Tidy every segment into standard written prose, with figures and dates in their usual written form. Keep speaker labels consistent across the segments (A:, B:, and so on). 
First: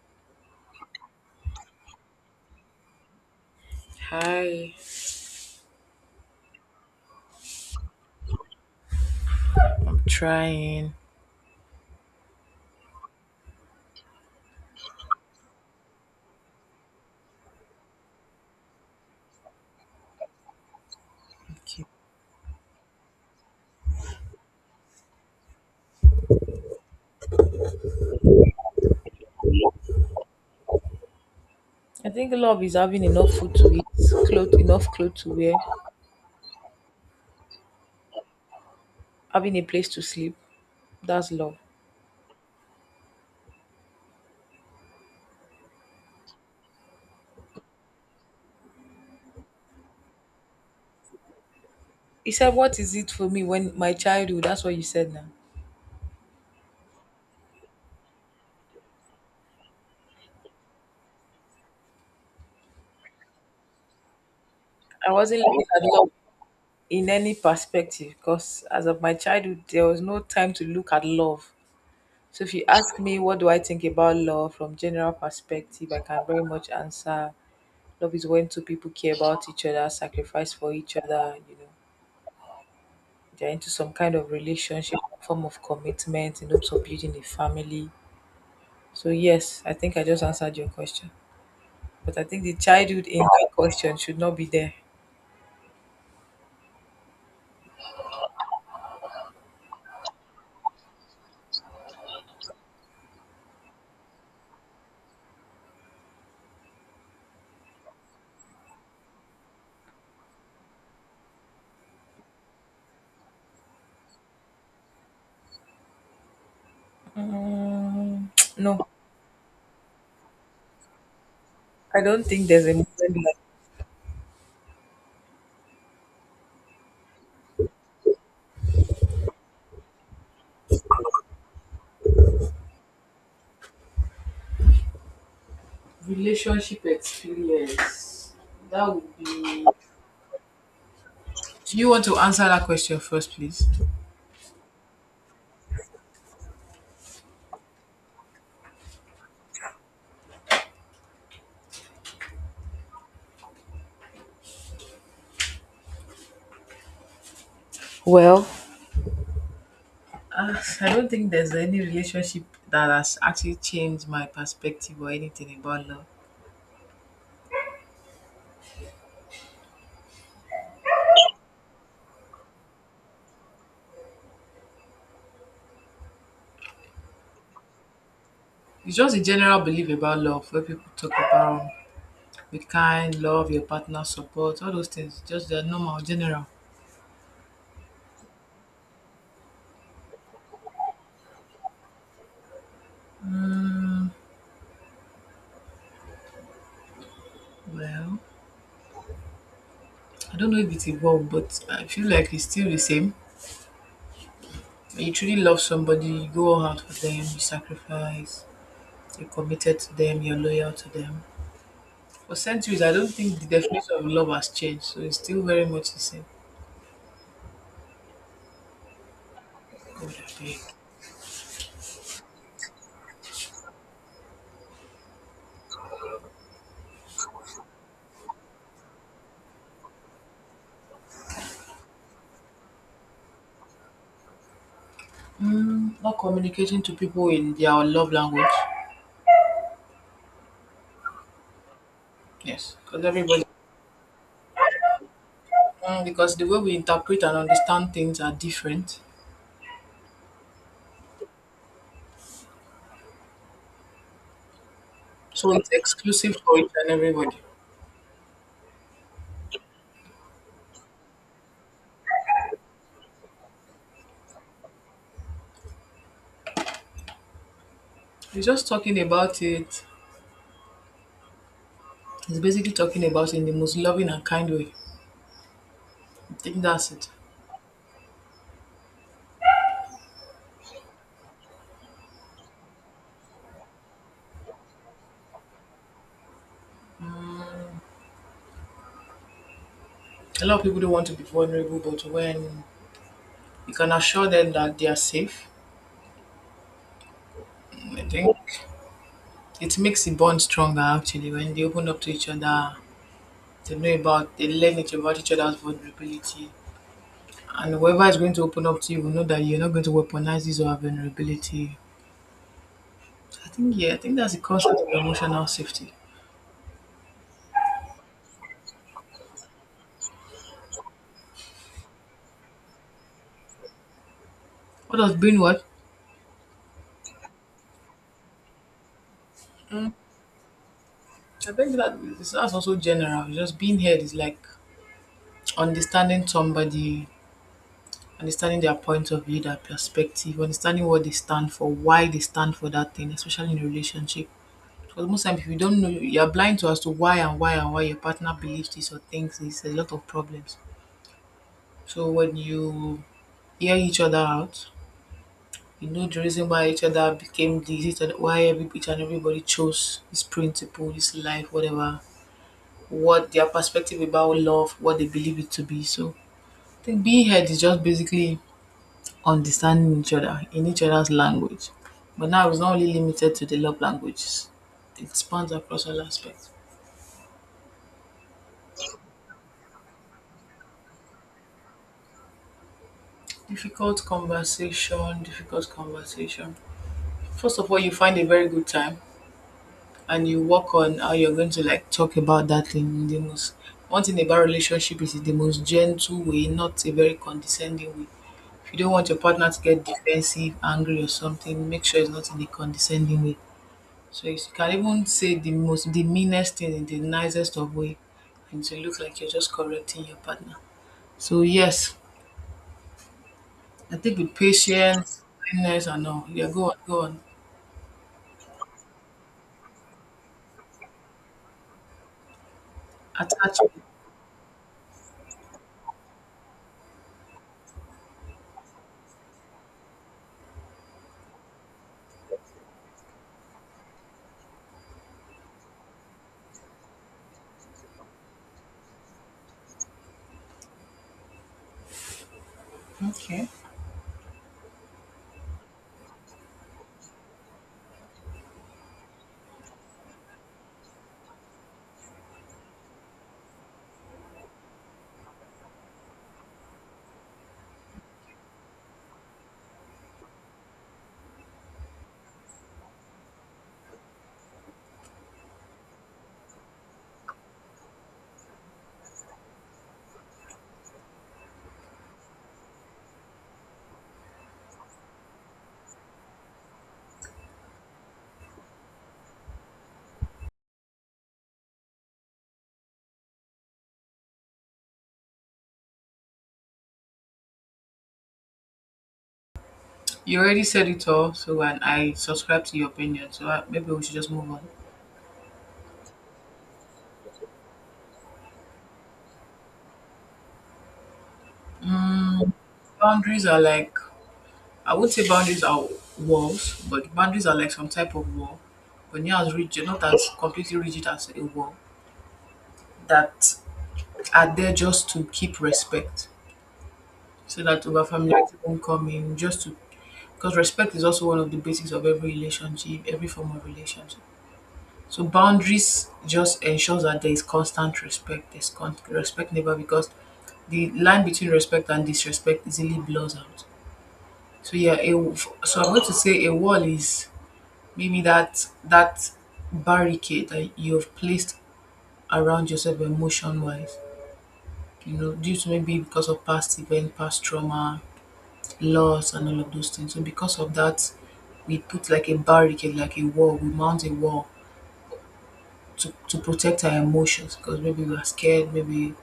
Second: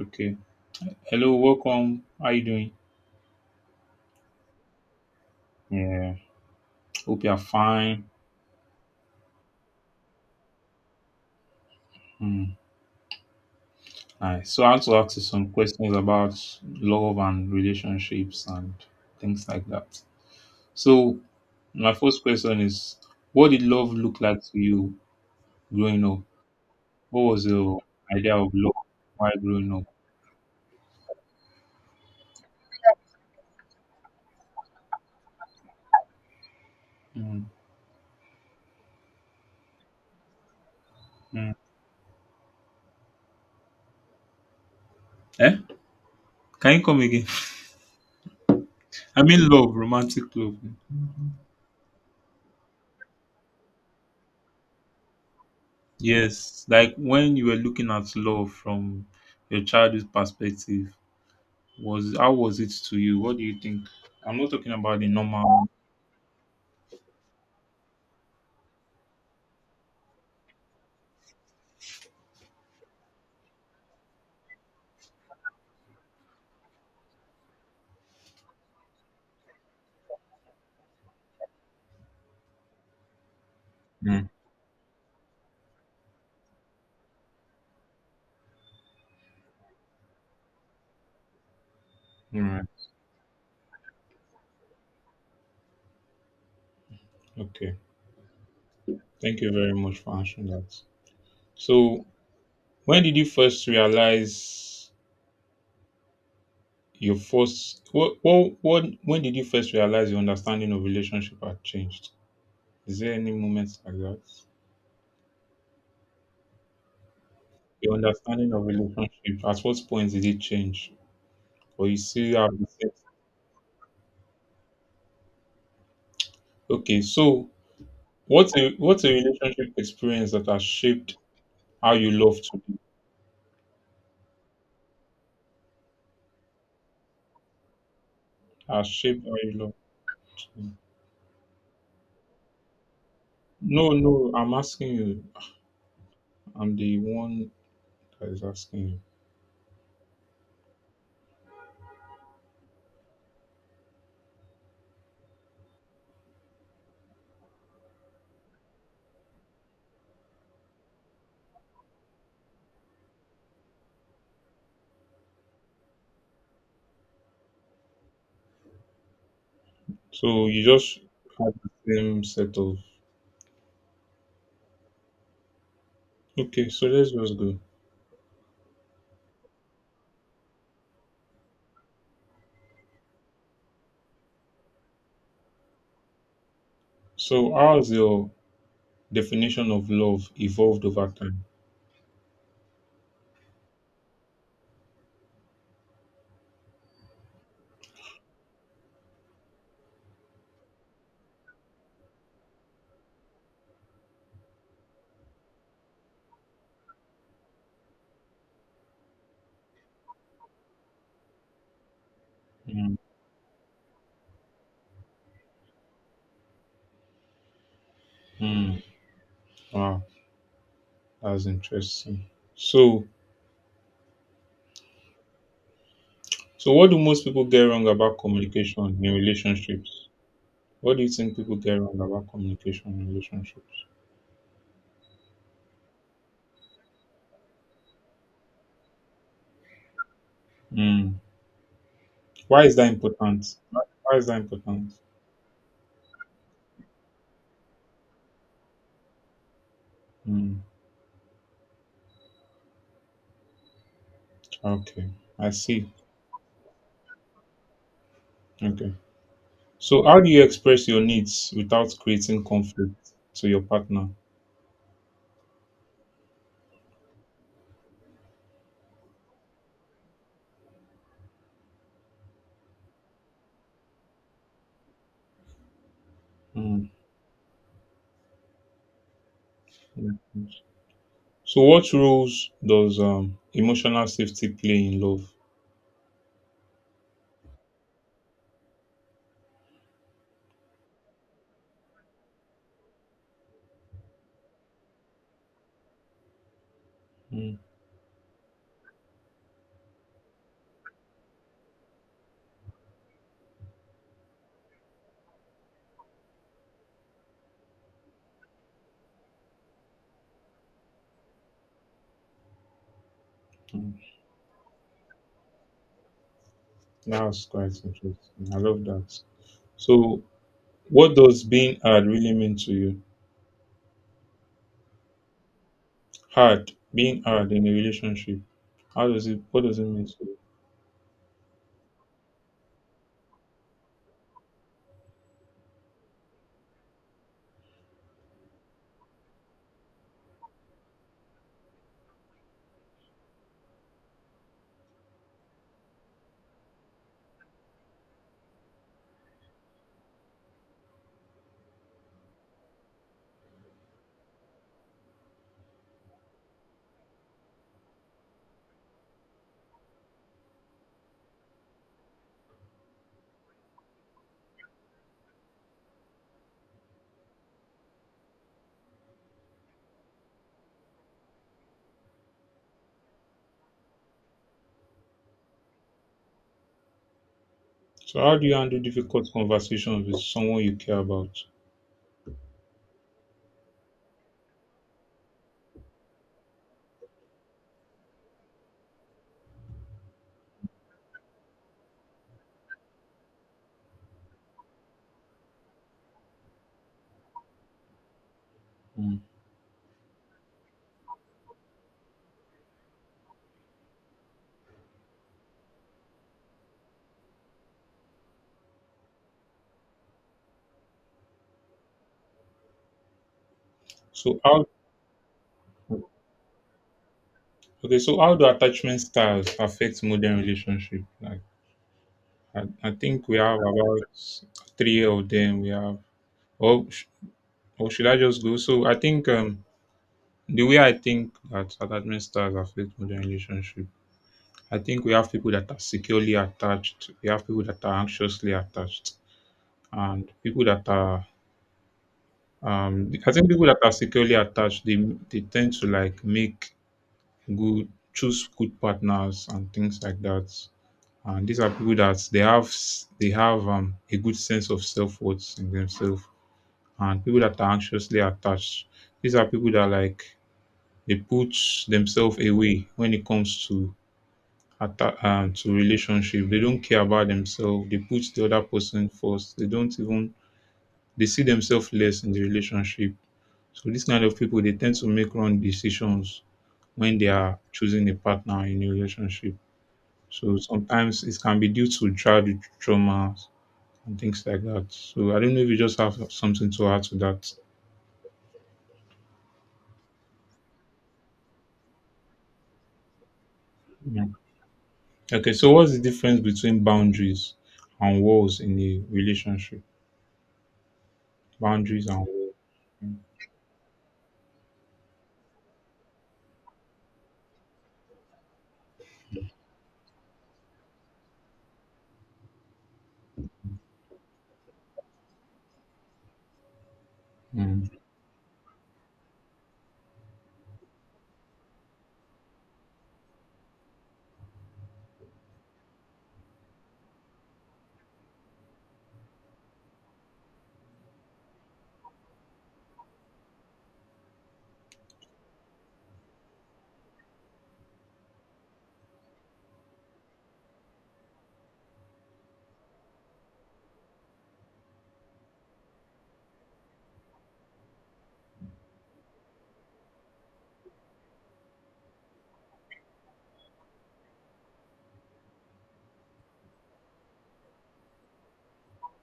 A: Okay. Hello, welcome. How you doing?
B: Hi,
A: Yeah. Hope you're fine.
B: I'm trying.
A: Hmm. Nice. So I want to ask you some questions about love and relationships and things like that. So
B: Okay.
A: my first question is, what did love look like to you growing up? What was your idea of love while growing up?
B: I think love is having enough food to eat, clothes, enough clothes to wear,
A: Hmm.
B: having a place to sleep. That's
A: Hmm.
B: love.
A: Eh? Can you come again? I mean love, romantic love.
B: He said, what is it for me when my childhood? That's what you said now.
A: Yes. Like when you were looking at love from your childhood perspective, Was how was it to you? What do you think? I'm not talking about the
B: I wasn't looking
A: normal.
B: at love in any perspective because as of my childhood, there was no time to look at love. So if you ask me, what do I think about love from general perspective? I can very much answer love is when two people care about each other, sacrifice for each other, they're into some kind
A: Mm,
B: of relationship, form of commitment in hopes of building a family. So yes, I think I just answered your question. But I
A: all
B: think the
A: right.
B: childhood in that question should not be there.
A: Okay. Thank you very much for answering that. So, when did you first realize your first? What? What? What when did you first realize your understanding of relationship had changed? Is there any moment like that? Your
B: Mm,
A: understanding of
B: no,
A: relationship. At what point did it change? Or you
B: I don't
A: still
B: think
A: have
B: there's
A: the
B: a moment
A: same?
B: like
A: Okay. So, what's a relationship experience that has shaped how you love to? Be?
B: relationship experience.
A: Has
B: That would
A: shaped how you
B: be.
A: love to? Be?
B: Do you want to answer that question first, please?
A: No, no, I'm asking you. I'm the one that is asking you.
B: Well, Uh, I don't think there's any relationship that has actually changed my perspective or anything about love.
A: So you just have the same set of. Okay, so let's just go.
B: It's just a general belief about love where people talk about with kind love, your partner support, all those things. Just the normal, general.
A: So how has your definition of love evolved over time?
B: Well, I don't know if it's evolved, but I feel like it's still the same. When you truly love somebody, you go all out for them, you sacrifice, you're committed to them, you're loyal to them. For centuries, I
A: Mm.
B: don't think the definition of love has changed, so it's still very much the same.
A: Mm. Wow,
B: God, I beg.
A: that's interesting. So, so what do most people get wrong about communication in relationships? What do you think people get wrong about communication in relationships?
B: Mm, not communicating to people in their love language.
A: Mm. Why is
B: Yes,
A: that
B: because everybody
A: important? Why is that important?
B: mm, because the way we interpret and understand things are different.
A: Mm. Okay, I
B: So it's
A: see.
B: exclusive for each and everybody.
A: Okay. So, how do you express your needs without creating conflict to your partner?
B: He's just talking about it. He's basically talking about it in the most loving and kind way. I think
A: Mm,
B: that's it.
A: yeah. So, what roles does emotional safety play in love?
B: A lot of people don't want to be vulnerable, but when you can assure them that they are safe,
A: Mm,
B: I think it makes the bond stronger actually. When they open up to each other, they know about, they learn each about each other's vulnerability. And whoever is going to open up to you will know that you're not going to weaponize his or her vulnerability. I think yeah, I
A: mm.
B: think that's the concept of emotional safety.
A: That's quite interesting. I love that. So, what does being hard really mean to you?
B: What does being what?
A: Hard, being hard in a relationship. How does it? What does it mean to you?
B: I think that's also general. Just being heard is like understanding somebody, understanding their point of view, their perspective, understanding what they stand for, why they stand for that thing, especially in a relationship. Because most times, if you don't know, you're blind to as to why and why and why your partner believes this or thinks this. There's a lot of problems. So when you hear each other out, you know the reason why each other became this, each other, why every, each and everybody chose this principle, this life, whatever, what their perspective about love, what they believe it to be. So I think being heard is just basically understanding each other in each other's language. But now it's not only limited to the love languages, it spans across all aspects.
A: So, how do you handle difficult conversations with someone you care about?
B: Difficult conversation, difficult conversation. First of all, you find a very good time and you work on how you're going to like talk about that thing in the most, one thing about relationship is the most gentle way, not a very condescending way. If you don't want your
A: Mm.
B: partner to get defensive, angry or something, make sure it's not in a condescending way. So you can even say the most, the meanest thing in the nicest of way and to look like you're just correcting your partner. So yes, I think with
A: So, how?
B: patience, kindness and all. Yeah, go on, go on.
A: Okay, so how do attachment styles affect modern relationship? Like. I think we have
B: Attachment.
A: about three of them. We have, or, sh- or should I just go? So I think the way I think that attachment styles affect modern relationship, I think we have people that are securely attached. We have people that are anxiously attached, and people that are. I
B: Okay.
A: think people that are securely attached, they tend to like make good choose good partners and things like that. And these are people that they have s- they have a good sense of self worth in themselves and people that are anxiously attached. These are people that like they put themselves away when it comes to to relationship. They don't care about themselves. They put the other person first. They don't even they see themselves less in the relationship. So this kind of people they tend to make wrong decisions when they are choosing a partner in a relationship. So sometimes it can be due to childhood trauma and things like that. So I don't know if you just have something to add to that.
B: You already said it all, so and I subscribe to your opinion. So maybe we should just move on.
A: Okay, so what's the difference between boundaries and walls in a relationship? Boundaries and walls.
B: Boundaries are like, I would say boundaries are walls, but boundaries are like some type of wall, but not as rigid, not as completely rigid as a wall, that are there just to keep respect, so
A: Mm.
B: that over familiarity won't come in. Just to, because respect is also one of the basics of every relationship, every form of relationship. So boundaries just ensures that there is constant respect. Respect never, because the line between respect and disrespect easily blurs out. So yeah, so I'm going to say a wall is maybe that barricade that you've placed around yourself emotion wise. You know, due to maybe because of past event, past trauma, loss, and all of those things. So because of that, we put like a barricade, like a wall. We mount a wall to protect our emotions because maybe we're scared, maybe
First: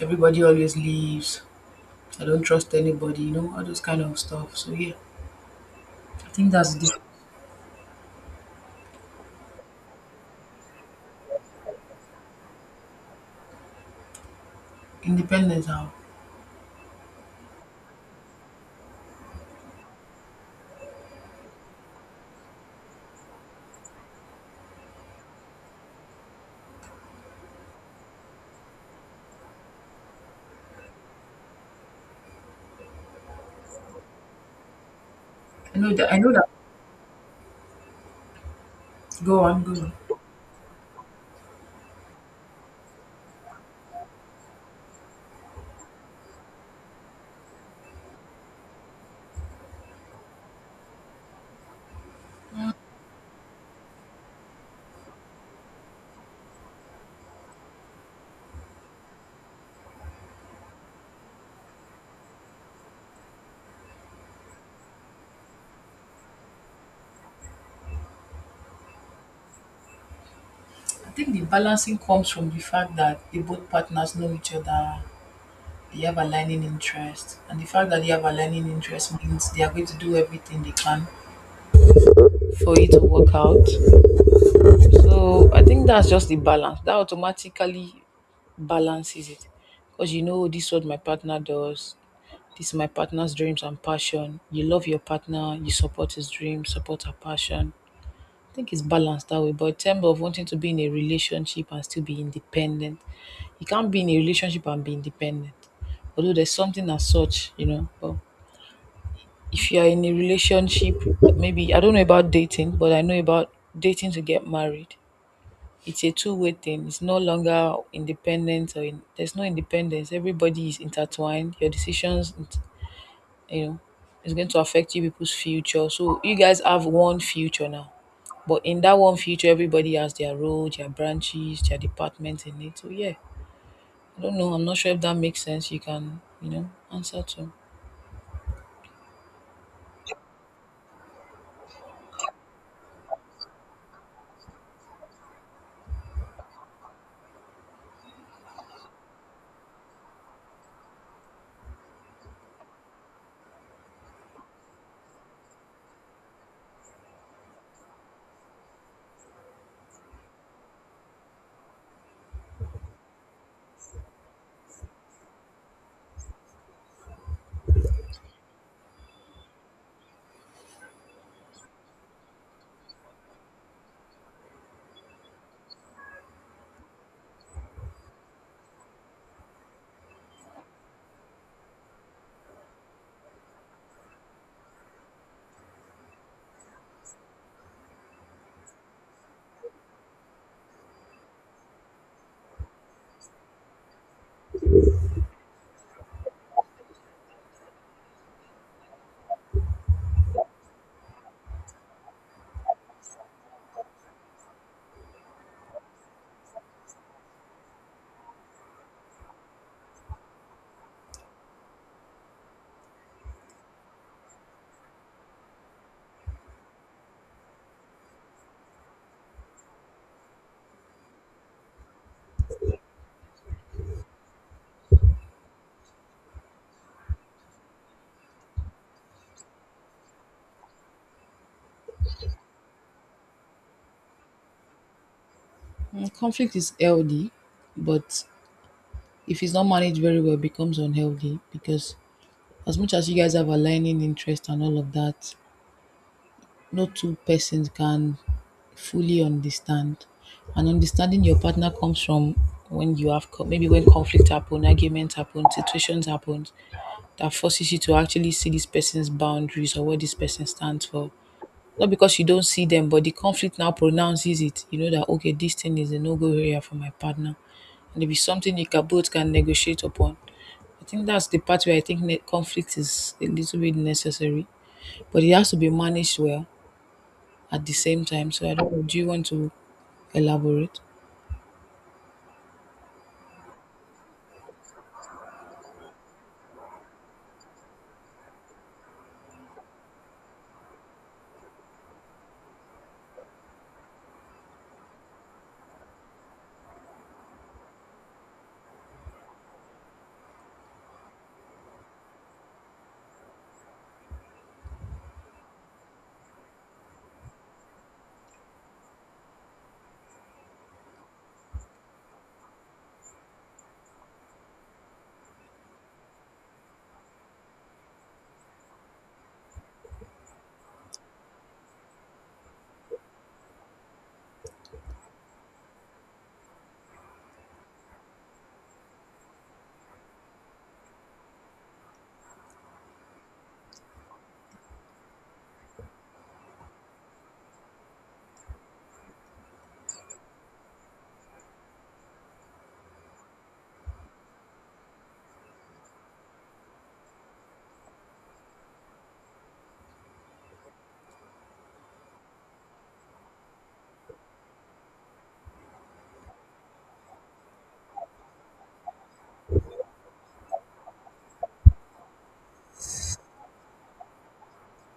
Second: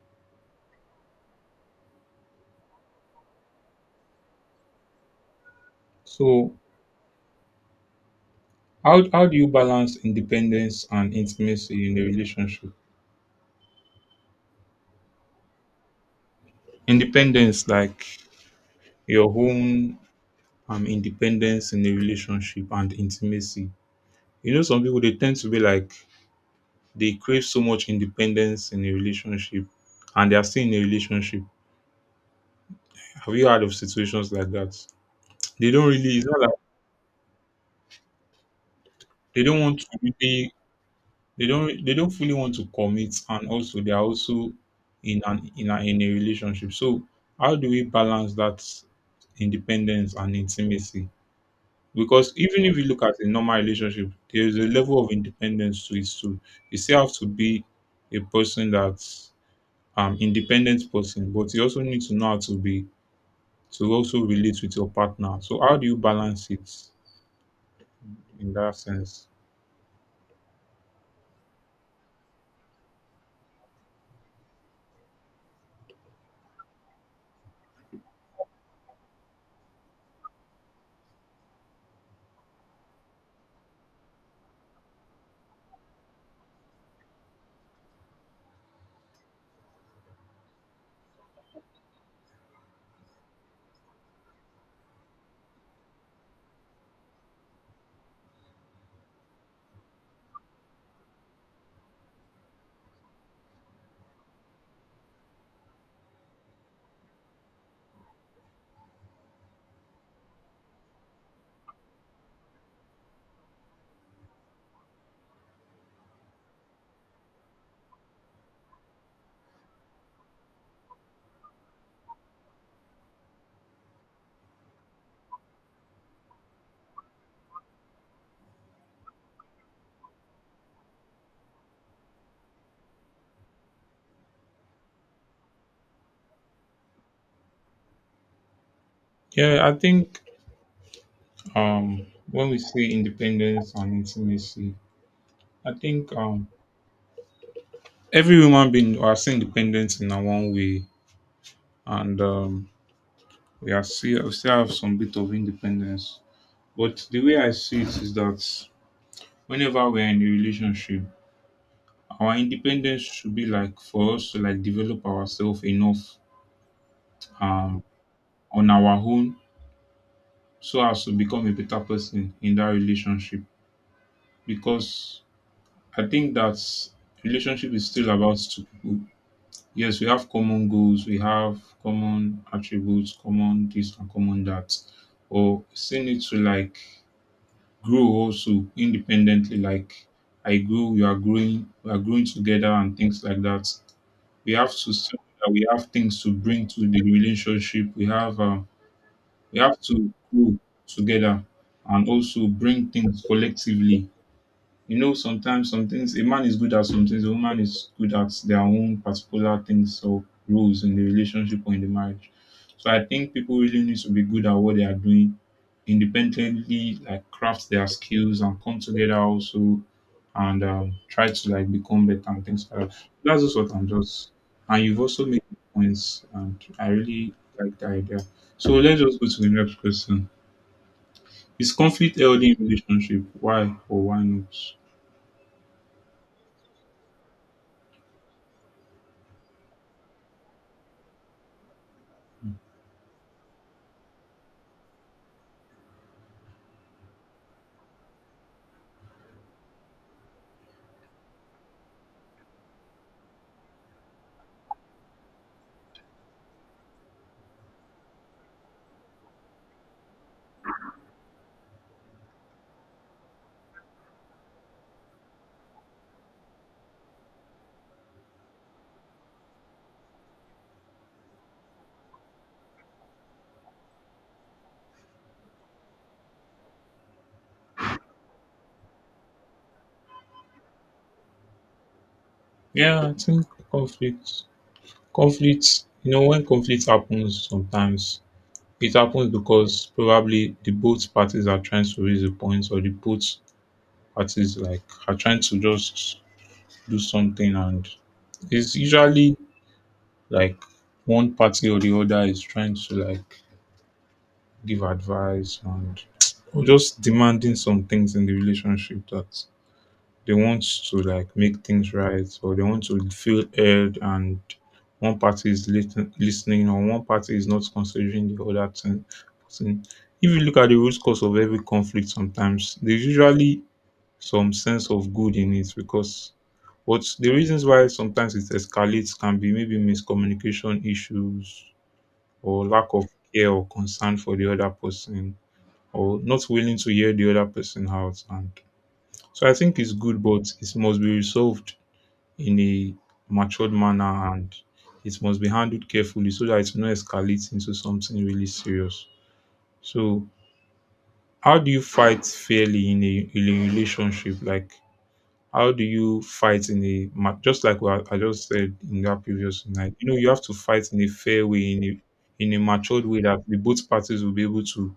B: everybody always leaves, I don't trust anybody, you know, all those kind of stuff. So yeah, I think
A: So
B: that's the
A: how do you balance independence and intimacy in a relationship?
B: independence, how?
A: Independence, like your own independence in a relationship and intimacy. You know, some people they tend to be like they crave so much independence in a relationship and they are still in a relationship. Have you heard of situations like that? They
B: I
A: don't
B: know that
A: really
B: I
A: it's
B: know
A: not
B: that
A: like
B: Go
A: they don't
B: on,
A: want
B: go
A: to
B: on.
A: really they don't fully want to commit, and also they are also in a relationship. So how do we balance that independence and intimacy? Because even if you look at a normal relationship, there is a level of independence to it too. You still have to be a person that's independent person, but you also need to know how to be to also relate with your partner. So how do you balance it in that sense?
B: I think the balancing comes from the fact that the both partners know each other, they have aligning interest, and the fact that they have aligning interest means they are going to do everything they can for it to work out. So I think that's just the balance. That automatically balances it. Because you know, this is what my partner does. This is my partner's dreams and passion. You love your partner, you support his dream, support her passion. I think it's balanced that way. But in terms of wanting to be in a relationship and still be independent, you can't be in a relationship and be independent. Although there's something as such, you know. But if you are in a relationship, maybe I don't know about dating, but I know about dating to get married, it's a two-way thing. It's no longer independent or in, there's no independence. Everybody is intertwined. Your decisions, it- you know, is going to affect you people's future. So you guys have one future now, but in that one future, everybody has their role, their branches, their departments in it. So yeah, I don't know. I'm not sure if that makes sense. You can, you know, answer to.
A: Yeah, I think um when we say independence and intimacy, I think every human being are still independent in our own way, and we still have some bit of independence. But the way I see it is that whenever we're in a relationship, our independence should be like for us to like develop ourselves enough um on our own, so as to become a better person in that relationship. Because I think that relationship is still about two people. Yes, we have common goals, we have common attributes, common this and common that. Or still need to like grow also independently, like I grow, you are growing, we are growing together and things like that. We have things to bring to the relationship. We have to grow together and also bring things collectively. You know, sometimes some things a man is good at, some things a woman is good at, their own particular things or roles in the relationship or in the marriage. So I think people really need to be good at what they are doing, independently like craft their skills and come together also, and try to like become better and things like that. That's just what I'm just, and you've also made points and I really like the idea. So let's just go to the next question. Is conflict healthy in relationship? Why or why not?
B: Mm, conflict is healthy, but if it's not managed very well, it becomes unhealthy because as much as you guys have aligning interest and all of that, no two persons can fully understand. And understanding your partner comes from when you have maybe when conflict happen, arguments happen, situations happen that forces you to actually see this person's boundaries or what this person stands for. Not because you don't see them, but the conflict now pronounces it. You know that okay, this thing is a no-go area for my partner, and if it's something you can both can negotiate upon. I think that's the part where I think conflict is a little bit necessary, but it has to be managed well at the same time. So I don't know. Do you want to elaborate?
A: Yeah, I think conflict, conflicts, you know, when conflict happens sometimes, it happens because probably the both parties are trying to raise a point, or the both parties like are trying to just do something. And it's usually like one party or the other is trying to like give advice and or just demanding some things in the relationship that they want to like make things right, or they want to feel heard, and one party is listen- listening or one party is not considering the other thing. Person. If you look at the root cause of every conflict sometimes, there's usually some sense of good in it because, but the reasons why sometimes it escalates can be maybe miscommunication issues or lack of care or concern for the other person, or not willing to hear the other person out. And so I think it's good, but it must be resolved in a matured manner, and it must be handled carefully so that it no escalates into something really serious. So how do you fight fairly in a relationship? Like how do you fight in a ma- just like what I just said in that previous night? You know, you have to fight in a fair way, in a matured way, that the both parties will be able to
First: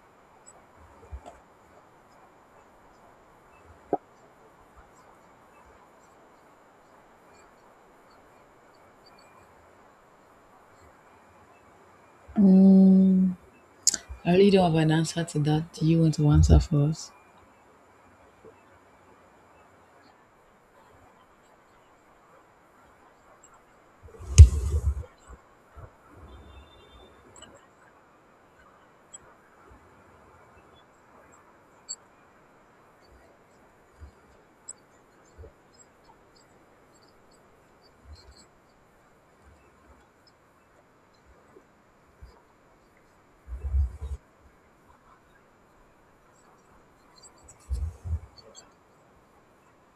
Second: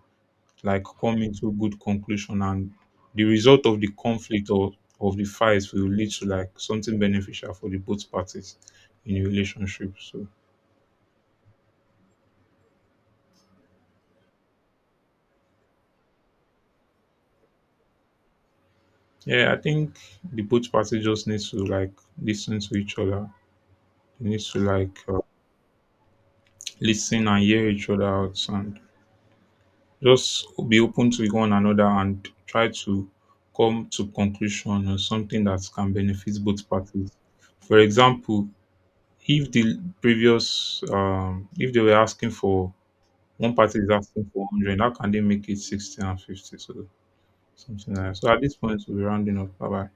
A: like come into good conclusion, and the result of the conflict or of the fights will lead to like something beneficial for the both parties in a relationship. So
B: Mm, I really don't have an answer to that. Do you want to answer for us?
A: yeah, I think the both parties just need to like listen to each other. They need to like listen and hear each other out, and just be open to one another and try to come to conclusion on something that can benefit both parties. For example, if the previous, if they were asking for one party is asking for 100, how can they make it 60 and 50? So something like that. So at this point, we'll be rounding up. Bye bye.